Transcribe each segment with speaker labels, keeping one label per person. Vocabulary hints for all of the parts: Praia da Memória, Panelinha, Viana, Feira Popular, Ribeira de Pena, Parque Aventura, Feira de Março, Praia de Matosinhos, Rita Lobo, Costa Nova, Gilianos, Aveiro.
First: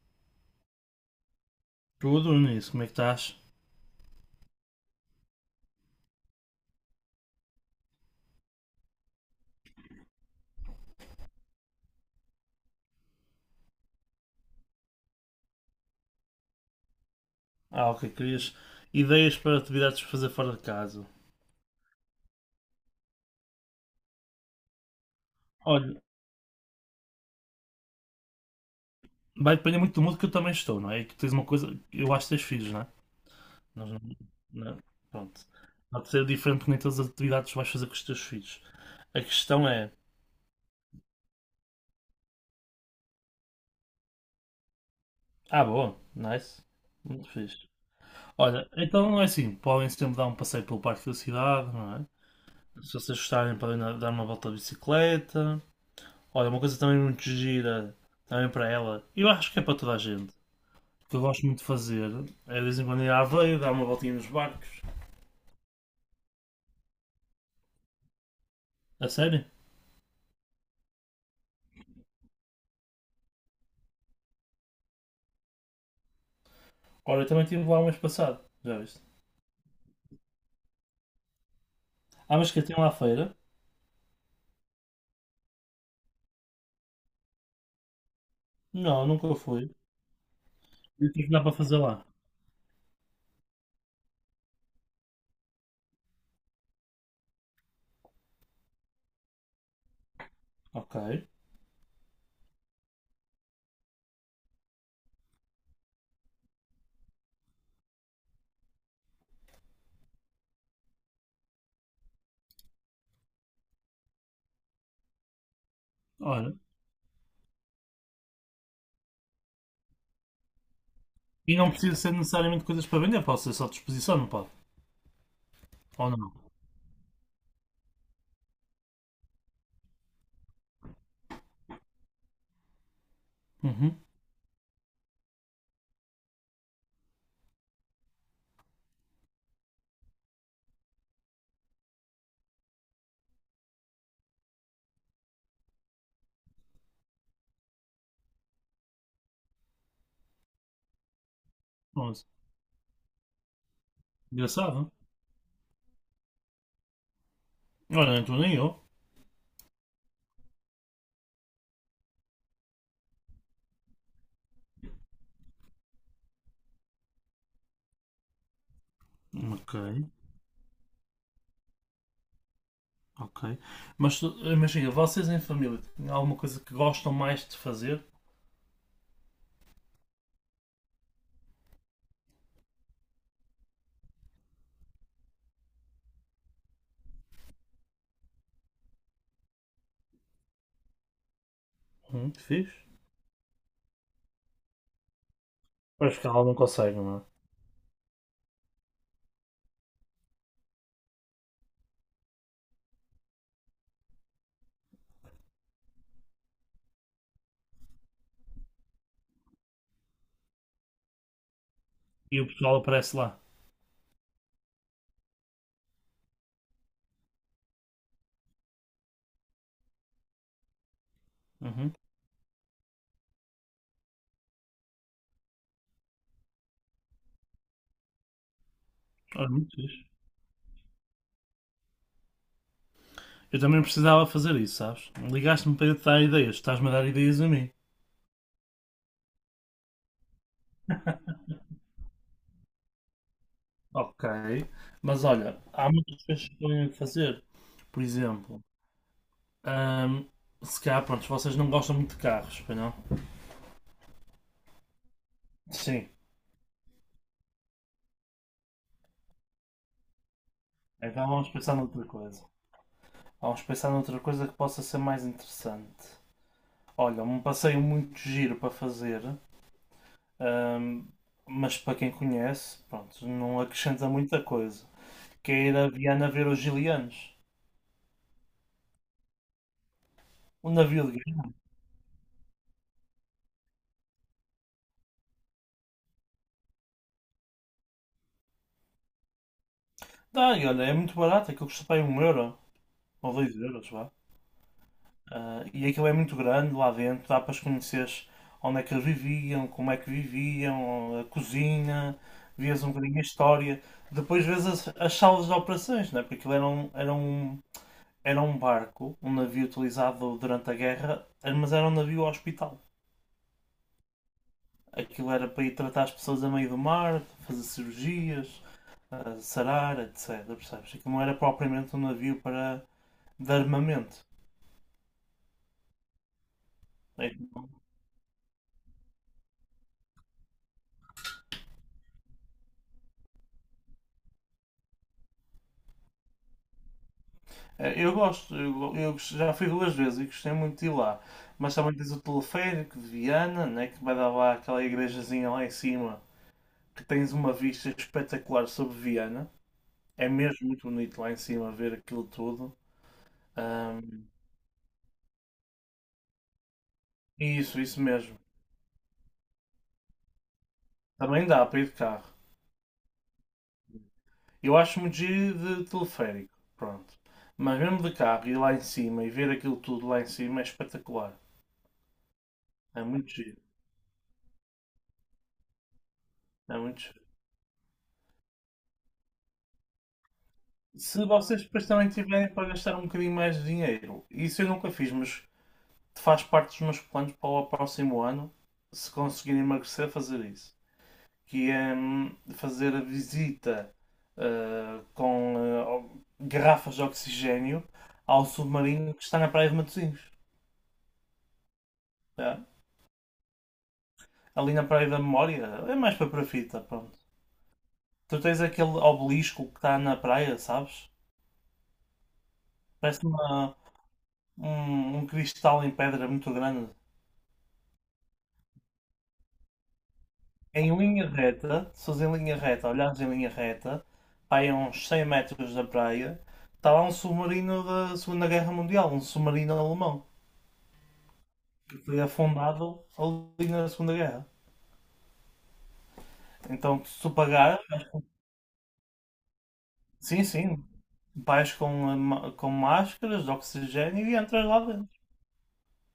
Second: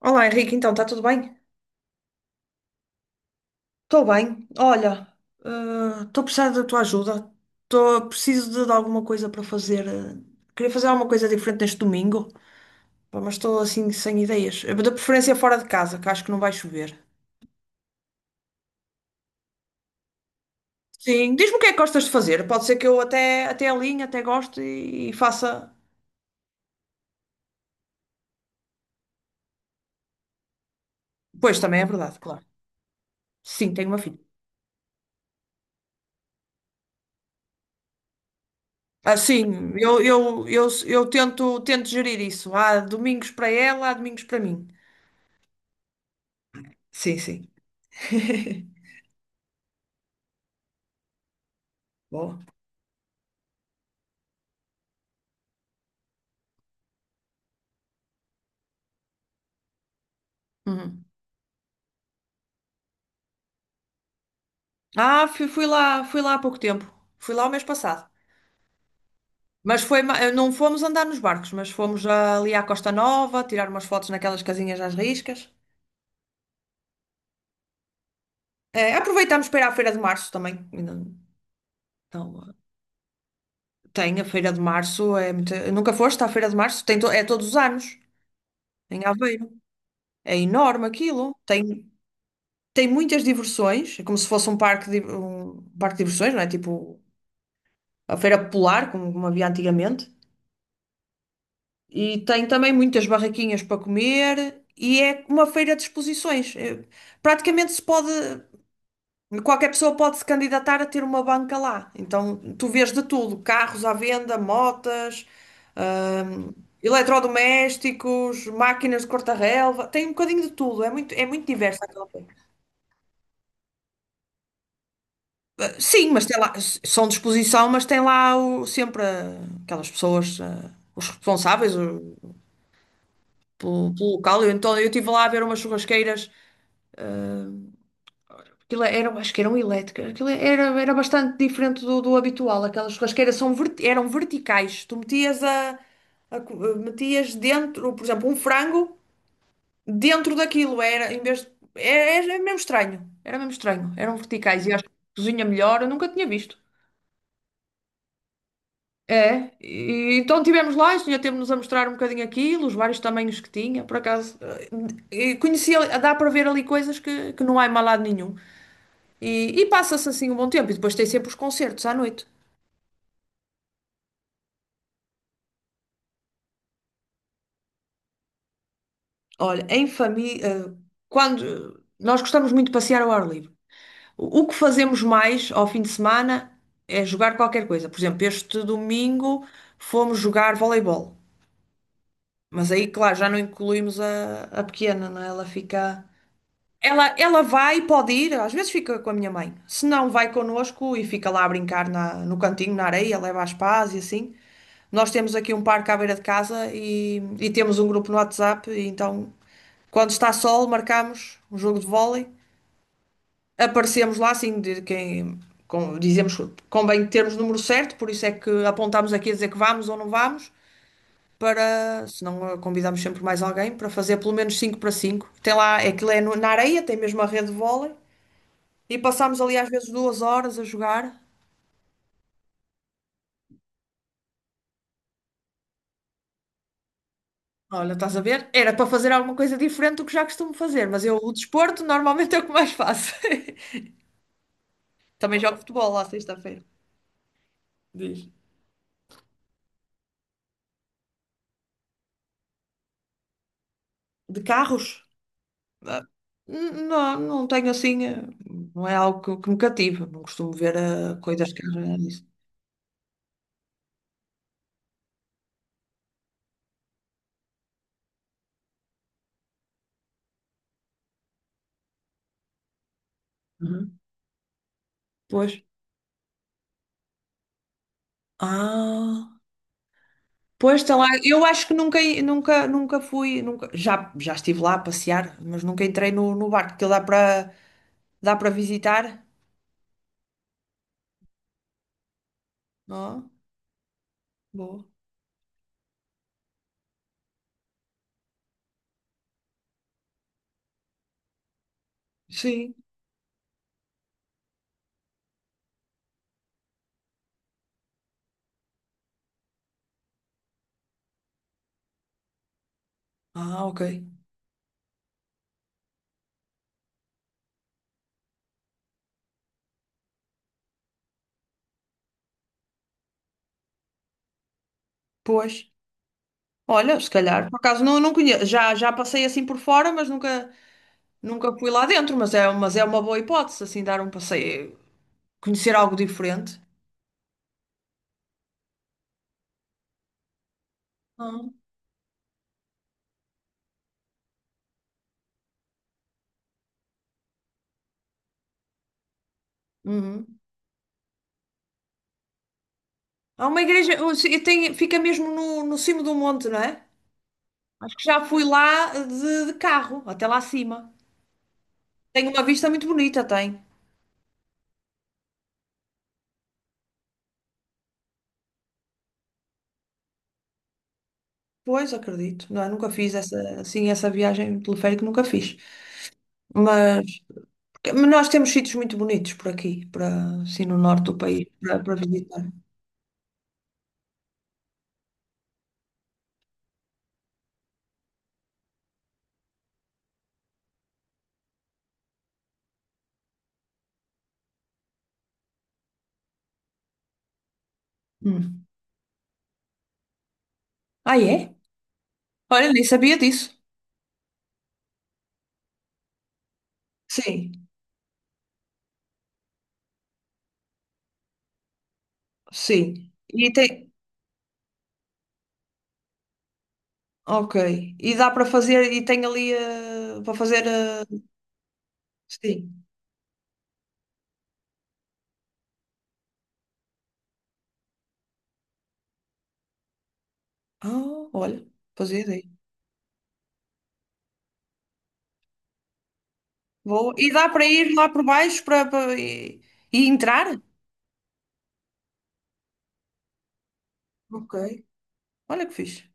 Speaker 1: Olá Henrique, então está tudo bem?
Speaker 2: Tudo, Nunes, como é que estás?
Speaker 1: Estou bem. Olha, estou a precisar da tua ajuda. Tô, preciso de alguma coisa para fazer. Queria fazer alguma coisa diferente neste domingo, pá, mas estou assim sem ideias. De preferência fora de casa, que acho que não vai chover.
Speaker 2: Ok, querias ideias para atividades para fazer fora de casa.
Speaker 1: Sim, diz-me o que é que gostas de fazer. Pode ser que eu até alinhe, até goste e faça.
Speaker 2: Olha, vai depender muito do mundo que eu também estou, não é? E que tens uma
Speaker 1: Pois
Speaker 2: coisa,
Speaker 1: também é
Speaker 2: eu
Speaker 1: verdade,
Speaker 2: acho que tens
Speaker 1: claro.
Speaker 2: filhos, não é?
Speaker 1: Sim, tenho
Speaker 2: Nós
Speaker 1: uma
Speaker 2: não,
Speaker 1: filha.
Speaker 2: não- pronto. Pode ser diferente que nem todas as atividades que vais fazer com os teus filhos.
Speaker 1: Ah,
Speaker 2: A questão
Speaker 1: sim,
Speaker 2: é,
Speaker 1: eu tento, tento gerir isso. Há domingos para ela, há domingos para mim.
Speaker 2: ah, boa, nice,
Speaker 1: Sim,
Speaker 2: muito
Speaker 1: sim.
Speaker 2: fixe. Olha, então é assim, podem sempre dar um passeio pelo parque da cidade, não é?
Speaker 1: Boa.
Speaker 2: Se vocês gostarem, podem dar uma volta de bicicleta. Olha, uma coisa também muito gira, também para ela, eu acho que é para toda a gente.
Speaker 1: Uhum.
Speaker 2: O que eu gosto muito de fazer é de vez em quando ir à Aveiro, dar uma voltinha nos barcos.
Speaker 1: Ah, fui lá há pouco tempo. Fui lá o mês passado.
Speaker 2: A sério?
Speaker 1: Mas foi, não fomos andar nos barcos, mas fomos ali à Costa Nova, tirar umas fotos naquelas casinhas às riscas.
Speaker 2: Olha, eu também estive lá o mês passado, já viste?
Speaker 1: Aproveitamos para ir à Feira de Março também. Ainda
Speaker 2: Ah,
Speaker 1: Então,
Speaker 2: mas
Speaker 1: eh,
Speaker 2: que tem lá a feira?
Speaker 1: tem a Feira de Março, é muito... Nunca foste à Feira de Março? É todos os anos, em
Speaker 2: Não, nunca
Speaker 1: Aveiro.
Speaker 2: fui.
Speaker 1: É enorme
Speaker 2: E o que é que
Speaker 1: aquilo.
Speaker 2: dá para fazer
Speaker 1: Tem,
Speaker 2: lá?
Speaker 1: tem muitas diversões, é como se fosse um parque de diversões, não é? Tipo a Feira Popular, como havia antigamente.
Speaker 2: Ok.
Speaker 1: E tem também muitas barraquinhas para comer e é uma feira de exposições. É, praticamente se pode, qualquer pessoa pode se candidatar a ter uma banca lá. Então tu vês de tudo, carros à venda, motas, hum,
Speaker 2: Ora.
Speaker 1: eletrodomésticos, máquinas de cortar-relva, tem um bocadinho de tudo, é muito
Speaker 2: E não
Speaker 1: diverso
Speaker 2: precisa
Speaker 1: aquela
Speaker 2: ser
Speaker 1: feira.
Speaker 2: necessariamente coisas para vender, pode ser só disposição, não pode?
Speaker 1: Ah, sim,
Speaker 2: Ou
Speaker 1: mas
Speaker 2: não?
Speaker 1: tem lá, são de exposição, mas tem lá sempre aquelas pessoas, os responsáveis
Speaker 2: Uhum.
Speaker 1: pelo local. Eu, então eu estive lá a ver umas churrasqueiras. Aquilo era, acho que eram elétricas. Aquilo era bastante diferente do habitual. Aquelas churrasqueiras eram verticais. Tu metias metias dentro, por exemplo, um frango dentro daquilo. Era, em vez de-
Speaker 2: Onze.
Speaker 1: era, era mesmo estranho. Era mesmo estranho. Eram verticais e acho que
Speaker 2: Engraçado.
Speaker 1: cozinha melhor. Eu nunca tinha visto.
Speaker 2: Olha, nem tu nem eu.
Speaker 1: É, e, então tivemos lá, e o senhor teve-nos a mostrar um bocadinho aquilo, os vários tamanhos que tinha, por acaso. E conhecia, dá para ver ali coisas que não há em mal lado nenhum. E
Speaker 2: Ok,
Speaker 1: passa-se assim um bom tempo. E depois tem sempre os concertos à noite.
Speaker 2: ok. Imagina, vocês em família têm alguma coisa que gostam mais de fazer?
Speaker 1: Olha, em família, quando nós gostamos muito de passear ao ar livre. O que fazemos mais ao fim de semana é jogar qualquer coisa. Por exemplo, este domingo fomos jogar voleibol. Mas
Speaker 2: Fixe.
Speaker 1: aí, claro, já não incluímos a pequena, não é? Ela fica.
Speaker 2: Pois que ela não consegue,
Speaker 1: Ela,
Speaker 2: não é?
Speaker 1: ela vai, pode ir, às vezes fica com a minha mãe. Se não, vai connosco e fica lá a brincar no cantinho, na areia, leva as pás e assim. Nós temos aqui um parque à beira de casa e temos um grupo no WhatsApp, e então, quando está sol, marcamos um jogo de vôlei.
Speaker 2: E o pessoal aparece lá.
Speaker 1: Aparecemos lá, assim, de quem, com, dizemos, convém termos o número certo, por isso é que apontamos aqui a dizer que vamos ou não vamos,
Speaker 2: Uhum.
Speaker 1: para, se não, convidamos sempre mais alguém para fazer pelo menos 5 para 5. Tem lá, aquilo é na areia, tem mesmo a rede de vôlei. E passámos
Speaker 2: Olha,
Speaker 1: ali às
Speaker 2: muito
Speaker 1: vezes
Speaker 2: fixe.
Speaker 1: 2 horas a jogar.
Speaker 2: Eu também precisava fazer isso, sabes? Ligaste-me para eu te dar ideias, estás-me a dar ideias a mim.
Speaker 1: Olha, estás a ver? Era para fazer alguma coisa diferente do que já costumo fazer, mas eu, o desporto, normalmente é o que mais faço.
Speaker 2: Ok. Mas
Speaker 1: Também jogo
Speaker 2: olha, há
Speaker 1: futebol lá
Speaker 2: muitas coisas que
Speaker 1: sexta-feira.
Speaker 2: podem fazer. Por
Speaker 1: Diz.
Speaker 2: exemplo, ahm, se calhar, pronto, vocês não gostam muito de carros, pois não?
Speaker 1: De carros? Ah,
Speaker 2: Sim.
Speaker 1: não, não tenho assim, não é algo que me cativa. Não costumo ver
Speaker 2: Então vamos
Speaker 1: coisas que
Speaker 2: pensar
Speaker 1: é
Speaker 2: noutra
Speaker 1: disso.
Speaker 2: coisa. Vamos pensar noutra coisa que possa ser mais interessante. Olha, um passeio muito giro para fazer, ahm, mas para quem conhece, pronto, não
Speaker 1: Uhum.
Speaker 2: acrescenta muita coisa. Que
Speaker 1: Pois.
Speaker 2: é ir a Viana ver os Gilianos.
Speaker 1: Ah,
Speaker 2: Um
Speaker 1: pois está
Speaker 2: navio
Speaker 1: lá.
Speaker 2: de.
Speaker 1: Eu acho que nunca fui, nunca, já estive lá a passear, mas nunca entrei no barco, que dá para dá para visitar,
Speaker 2: Dá, e olha, é muito barato, aquilo custa para aí um euro
Speaker 1: não?
Speaker 2: ou
Speaker 1: É?
Speaker 2: dois euros, vá.
Speaker 1: Boa.
Speaker 2: Ah, e aquilo é muito grande lá dentro, dá para os conheceres onde é que eles viviam, como é que viviam, a cozinha,
Speaker 1: Sim.
Speaker 2: vês um bocadinho a história. Depois vês as, as salas de operações, né? Porque aquilo era um barco, um navio utilizado durante a guerra, mas era um navio hospital.
Speaker 1: Ah, ok.
Speaker 2: Aquilo era para ir tratar as pessoas a meio do mar, fazer cirurgias, ah, sarar, etc. Percebes? Aquilo não era propriamente um navio para de armamento.
Speaker 1: Pois. Olha, se
Speaker 2: É,
Speaker 1: calhar, por acaso não, não conheço. Já, já passei assim por fora, mas nunca, nunca fui lá dentro. Mas é uma boa hipótese, assim, dar um passeio, conhecer algo diferente.
Speaker 2: é. Eu gosto, eu já fui duas vezes e gostei muito de ir lá.
Speaker 1: Ah.
Speaker 2: Mas também tens o teleférico de Viana, né, que vai dar lá aquela igrejazinha lá em cima, que tens uma vista espetacular sobre Viana. É
Speaker 1: Uhum.
Speaker 2: mesmo muito bonito lá em cima ver aquilo tudo.
Speaker 1: Há uma igreja, ou
Speaker 2: Ahm,
Speaker 1: tem, fica mesmo no cimo do monte, não é?
Speaker 2: isso,
Speaker 1: Acho
Speaker 2: isso
Speaker 1: que já
Speaker 2: mesmo.
Speaker 1: fui lá de carro, até lá acima.
Speaker 2: Também dá para ir de carro.
Speaker 1: Tem uma vista muito bonita, tem.
Speaker 2: Eu acho muito giro de teleférico, pronto. Mas mesmo de carro, ir lá em cima e ver aquilo tudo lá em cima é espetacular.
Speaker 1: Pois, acredito. Não, é? Nunca
Speaker 2: É
Speaker 1: fiz
Speaker 2: muito
Speaker 1: essa,
Speaker 2: giro,
Speaker 1: assim, essa viagem teleférica, nunca fiz.
Speaker 2: é muito.
Speaker 1: Mas nós temos sítios muito bonitos por aqui, para, assim no norte do
Speaker 2: Se
Speaker 1: país,
Speaker 2: vocês depois
Speaker 1: para
Speaker 2: também tiverem
Speaker 1: visitar.
Speaker 2: para gastar um bocadinho mais de dinheiro, isso eu nunca fiz, mas faz parte dos meus planos para o próximo ano, se conseguirem emagrecer, fazer isso. Que é fazer a visita com garrafas de oxigénio ao
Speaker 1: Hum.
Speaker 2: submarino que está na Praia de Matosinhos.
Speaker 1: Ah, é?
Speaker 2: Tá?
Speaker 1: Olha, nem sabia disso.
Speaker 2: Ali na Praia da Memória, é mais para a fita, pronto.
Speaker 1: Sim,
Speaker 2: Tu tens aquele obelisco que está na praia, sabes?
Speaker 1: sim.
Speaker 2: Parece
Speaker 1: E
Speaker 2: uma,
Speaker 1: tem.
Speaker 2: um cristal em pedra muito grande.
Speaker 1: Ok. E dá para fazer, e tem ali para fazer.
Speaker 2: Em linha reta, se fores em linha
Speaker 1: Sim.
Speaker 2: reta, olhares em linha reta, pá, aí a uns 100 metros da praia, está lá um submarino da Segunda Guerra Mundial, um submarino alemão,
Speaker 1: Ah, olha,
Speaker 2: que
Speaker 1: fazia
Speaker 2: foi
Speaker 1: ideia.
Speaker 2: afundado ali na Segunda Guerra. Então,
Speaker 1: Vou.
Speaker 2: se
Speaker 1: E
Speaker 2: tu
Speaker 1: dá para
Speaker 2: pagar,
Speaker 1: ir lá por baixo e
Speaker 2: sim,
Speaker 1: entrar?
Speaker 2: sim, vais com, com máscaras de oxigênio e
Speaker 1: Ok.
Speaker 2: entras lá dentro.
Speaker 1: Olha que fixe.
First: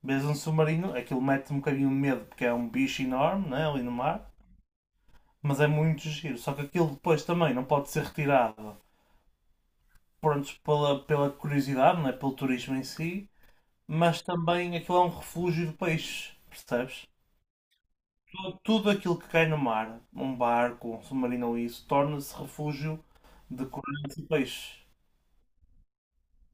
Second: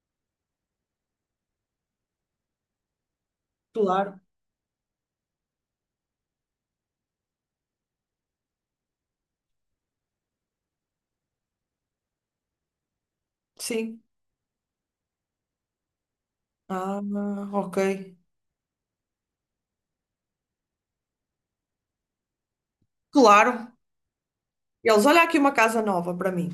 Speaker 2: Vês um submarino, aquilo mete um bocadinho de medo, porque é um bicho enorme, né, ali no
Speaker 1: Claro.
Speaker 2: mar, mas é muito giro. Só que aquilo depois também não pode ser retirado pronto, pela, pela curiosidade, não é? Pelo turismo em si,
Speaker 1: Sim.
Speaker 2: mas também aquilo é um refúgio de peixes,
Speaker 1: Ah,
Speaker 2: percebes?
Speaker 1: ok.
Speaker 2: Tudo aquilo que cai no mar, um barco, um submarino ou isso, torna-se refúgio de
Speaker 1: Claro.
Speaker 2: corais e peixes.
Speaker 1: Eles, olha aqui uma casa nova para mim.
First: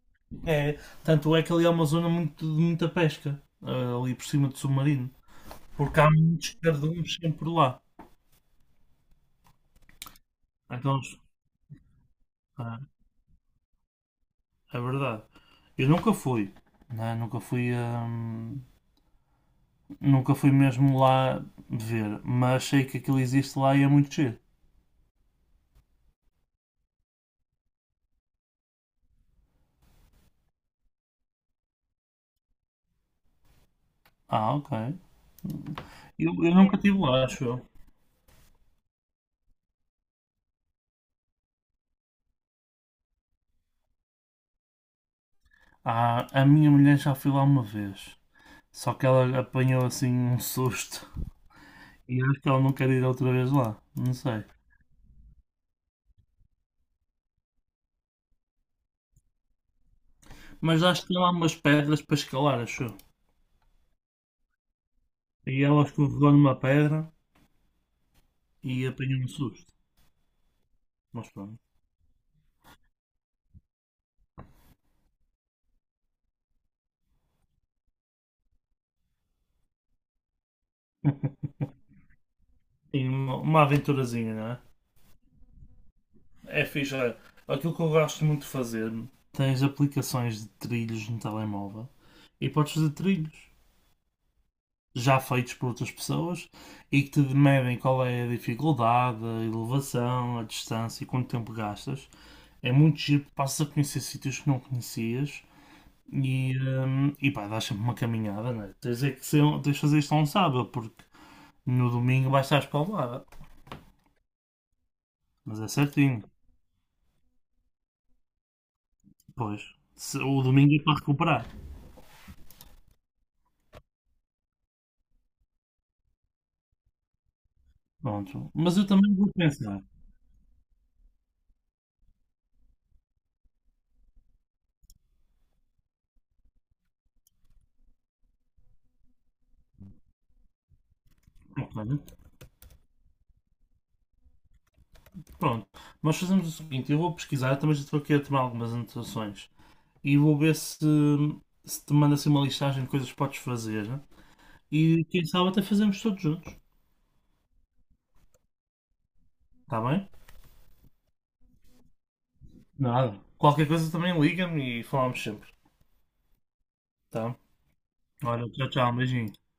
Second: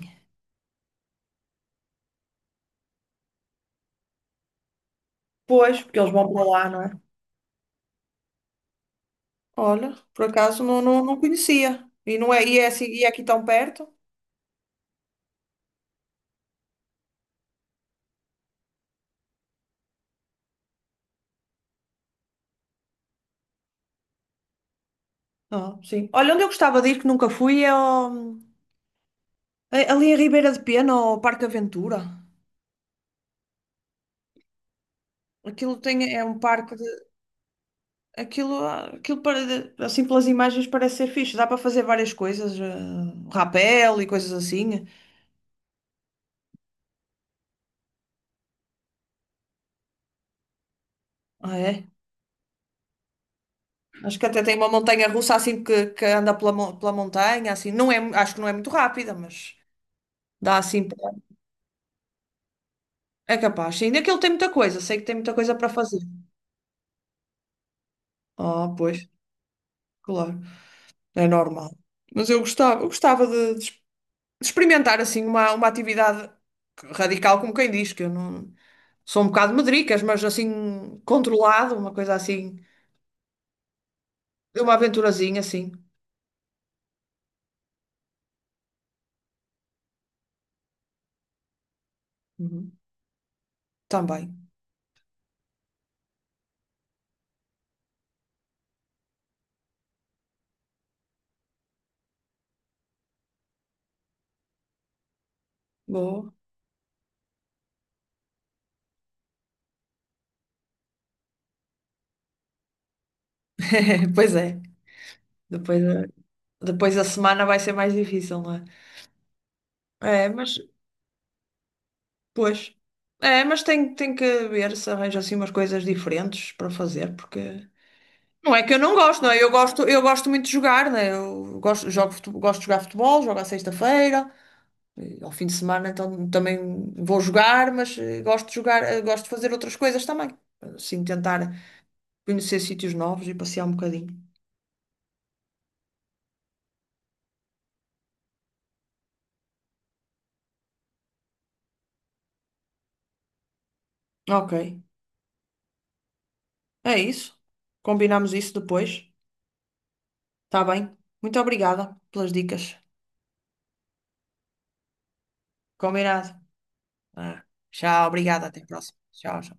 Speaker 2: É, tanto é que ali é uma zona muito, de muita pesca, ah, ali por cima do submarino,
Speaker 1: Pois, porque
Speaker 2: porque há
Speaker 1: eles vão para
Speaker 2: muitos
Speaker 1: lá, não é?
Speaker 2: cardumes sempre por lá.
Speaker 1: Olha, por acaso
Speaker 2: Então,
Speaker 1: não conhecia. E não é,
Speaker 2: ah,
Speaker 1: e é aqui tão perto?
Speaker 2: é verdade. Eu nunca fui, né? Nunca fui, nunca fui mesmo lá ver, mas sei que aquilo existe lá e é muito giro.
Speaker 1: Ah, sim. Olha, onde eu gostava de ir que nunca fui é é ali em Ribeira de Pena, ao Parque Aventura.
Speaker 2: Ah, ok.
Speaker 1: É
Speaker 2: Eu,
Speaker 1: um
Speaker 2: eu
Speaker 1: parque
Speaker 2: nunca
Speaker 1: de,
Speaker 2: estive lá, acho eu.
Speaker 1: aquilo, aquilo para, assim pelas imagens parece ser fixe. Dá para fazer várias coisas, rapel e coisas assim.
Speaker 2: Ah, a minha mulher já foi lá uma vez. Só que ela apanhou assim um susto.
Speaker 1: Ah, é?
Speaker 2: E acho que ela não quer ir outra vez lá. Não
Speaker 1: Acho que até
Speaker 2: sei.
Speaker 1: tem uma montanha russa assim que anda pela montanha, assim. Não é, acho que não é muito rápida, mas dá
Speaker 2: Mas
Speaker 1: assim.
Speaker 2: acho que tem lá umas pedras para escalar, acho eu.
Speaker 1: É capaz, sim. Aquilo tem muita coisa, sei que tem muita coisa
Speaker 2: E
Speaker 1: para
Speaker 2: ela
Speaker 1: fazer.
Speaker 2: escorregou numa pedra
Speaker 1: Ah,
Speaker 2: e
Speaker 1: pois,
Speaker 2: apanhou um susto.
Speaker 1: claro, é
Speaker 2: Mas pronto.
Speaker 1: normal. Mas eu gostava, eu gostava de experimentar assim uma atividade radical, como quem diz, que eu não sou um bocado medricas, mas assim controlado, uma coisa assim,
Speaker 2: E uma aventurazinha, não
Speaker 1: de
Speaker 2: é?
Speaker 1: uma aventurazinha assim.
Speaker 2: É fixe. Olha, aquilo que eu gosto muito de fazer, tens aplicações de trilhos no telemóvel e
Speaker 1: Uhum.
Speaker 2: podes fazer trilhos
Speaker 1: Também.
Speaker 2: já feitos por outras pessoas e que te medem qual é a dificuldade, a elevação, a distância e quanto tempo gastas. É muito giro, passas a conhecer sítios que não conhecias
Speaker 1: Boa.
Speaker 2: e pá, dás sempre uma caminhada, né? Tens é que ser, um, tens de fazer isto a um sábado, porque no domingo vais estar espalmada.
Speaker 1: Pois é.
Speaker 2: Mas é
Speaker 1: Depois, a-
Speaker 2: certinho,
Speaker 1: depois a semana vai ser mais difícil, não é?
Speaker 2: pois.
Speaker 1: É,
Speaker 2: O
Speaker 1: mas
Speaker 2: domingo é para recuperar.
Speaker 1: pois. É, mas tem, tem que ver se arranja assim umas coisas diferentes para fazer, porque
Speaker 2: Pronto.
Speaker 1: não é que
Speaker 2: Mas
Speaker 1: eu
Speaker 2: eu
Speaker 1: não
Speaker 2: também
Speaker 1: gosto, não
Speaker 2: vou
Speaker 1: é?
Speaker 2: pensar.
Speaker 1: Eu gosto muito de jogar, né? Eu gosto, jogo, gosto de jogar futebol, jogo à sexta-feira, ao fim de semana então também vou jogar, mas gosto de jogar, gosto de fazer outras coisas também. Assim, tentar
Speaker 2: Ok.
Speaker 1: conhecer sítios novos e passear um bocadinho.
Speaker 2: Pronto. Nós fazemos o seguinte, eu vou pesquisar, eu também já estou aqui a tomar algumas anotações. E vou ver se, se te manda assim uma listagem de coisas que podes fazer, né?
Speaker 1: Ok,
Speaker 2: E quem sabe até fazemos todos juntos.
Speaker 1: é isso. Combinamos isso depois.
Speaker 2: Está bem?
Speaker 1: Tá bem. Muito obrigada pelas dicas.
Speaker 2: Nada. Qualquer coisa também liga-me e falamos sempre.
Speaker 1: Combinado.
Speaker 2: Tá?
Speaker 1: Ah, tchau, obrigada.
Speaker 2: Olha,
Speaker 1: Até a
Speaker 2: tchau, tchau.
Speaker 1: próxima.
Speaker 2: Beijinho.
Speaker 1: Tchau, tchau.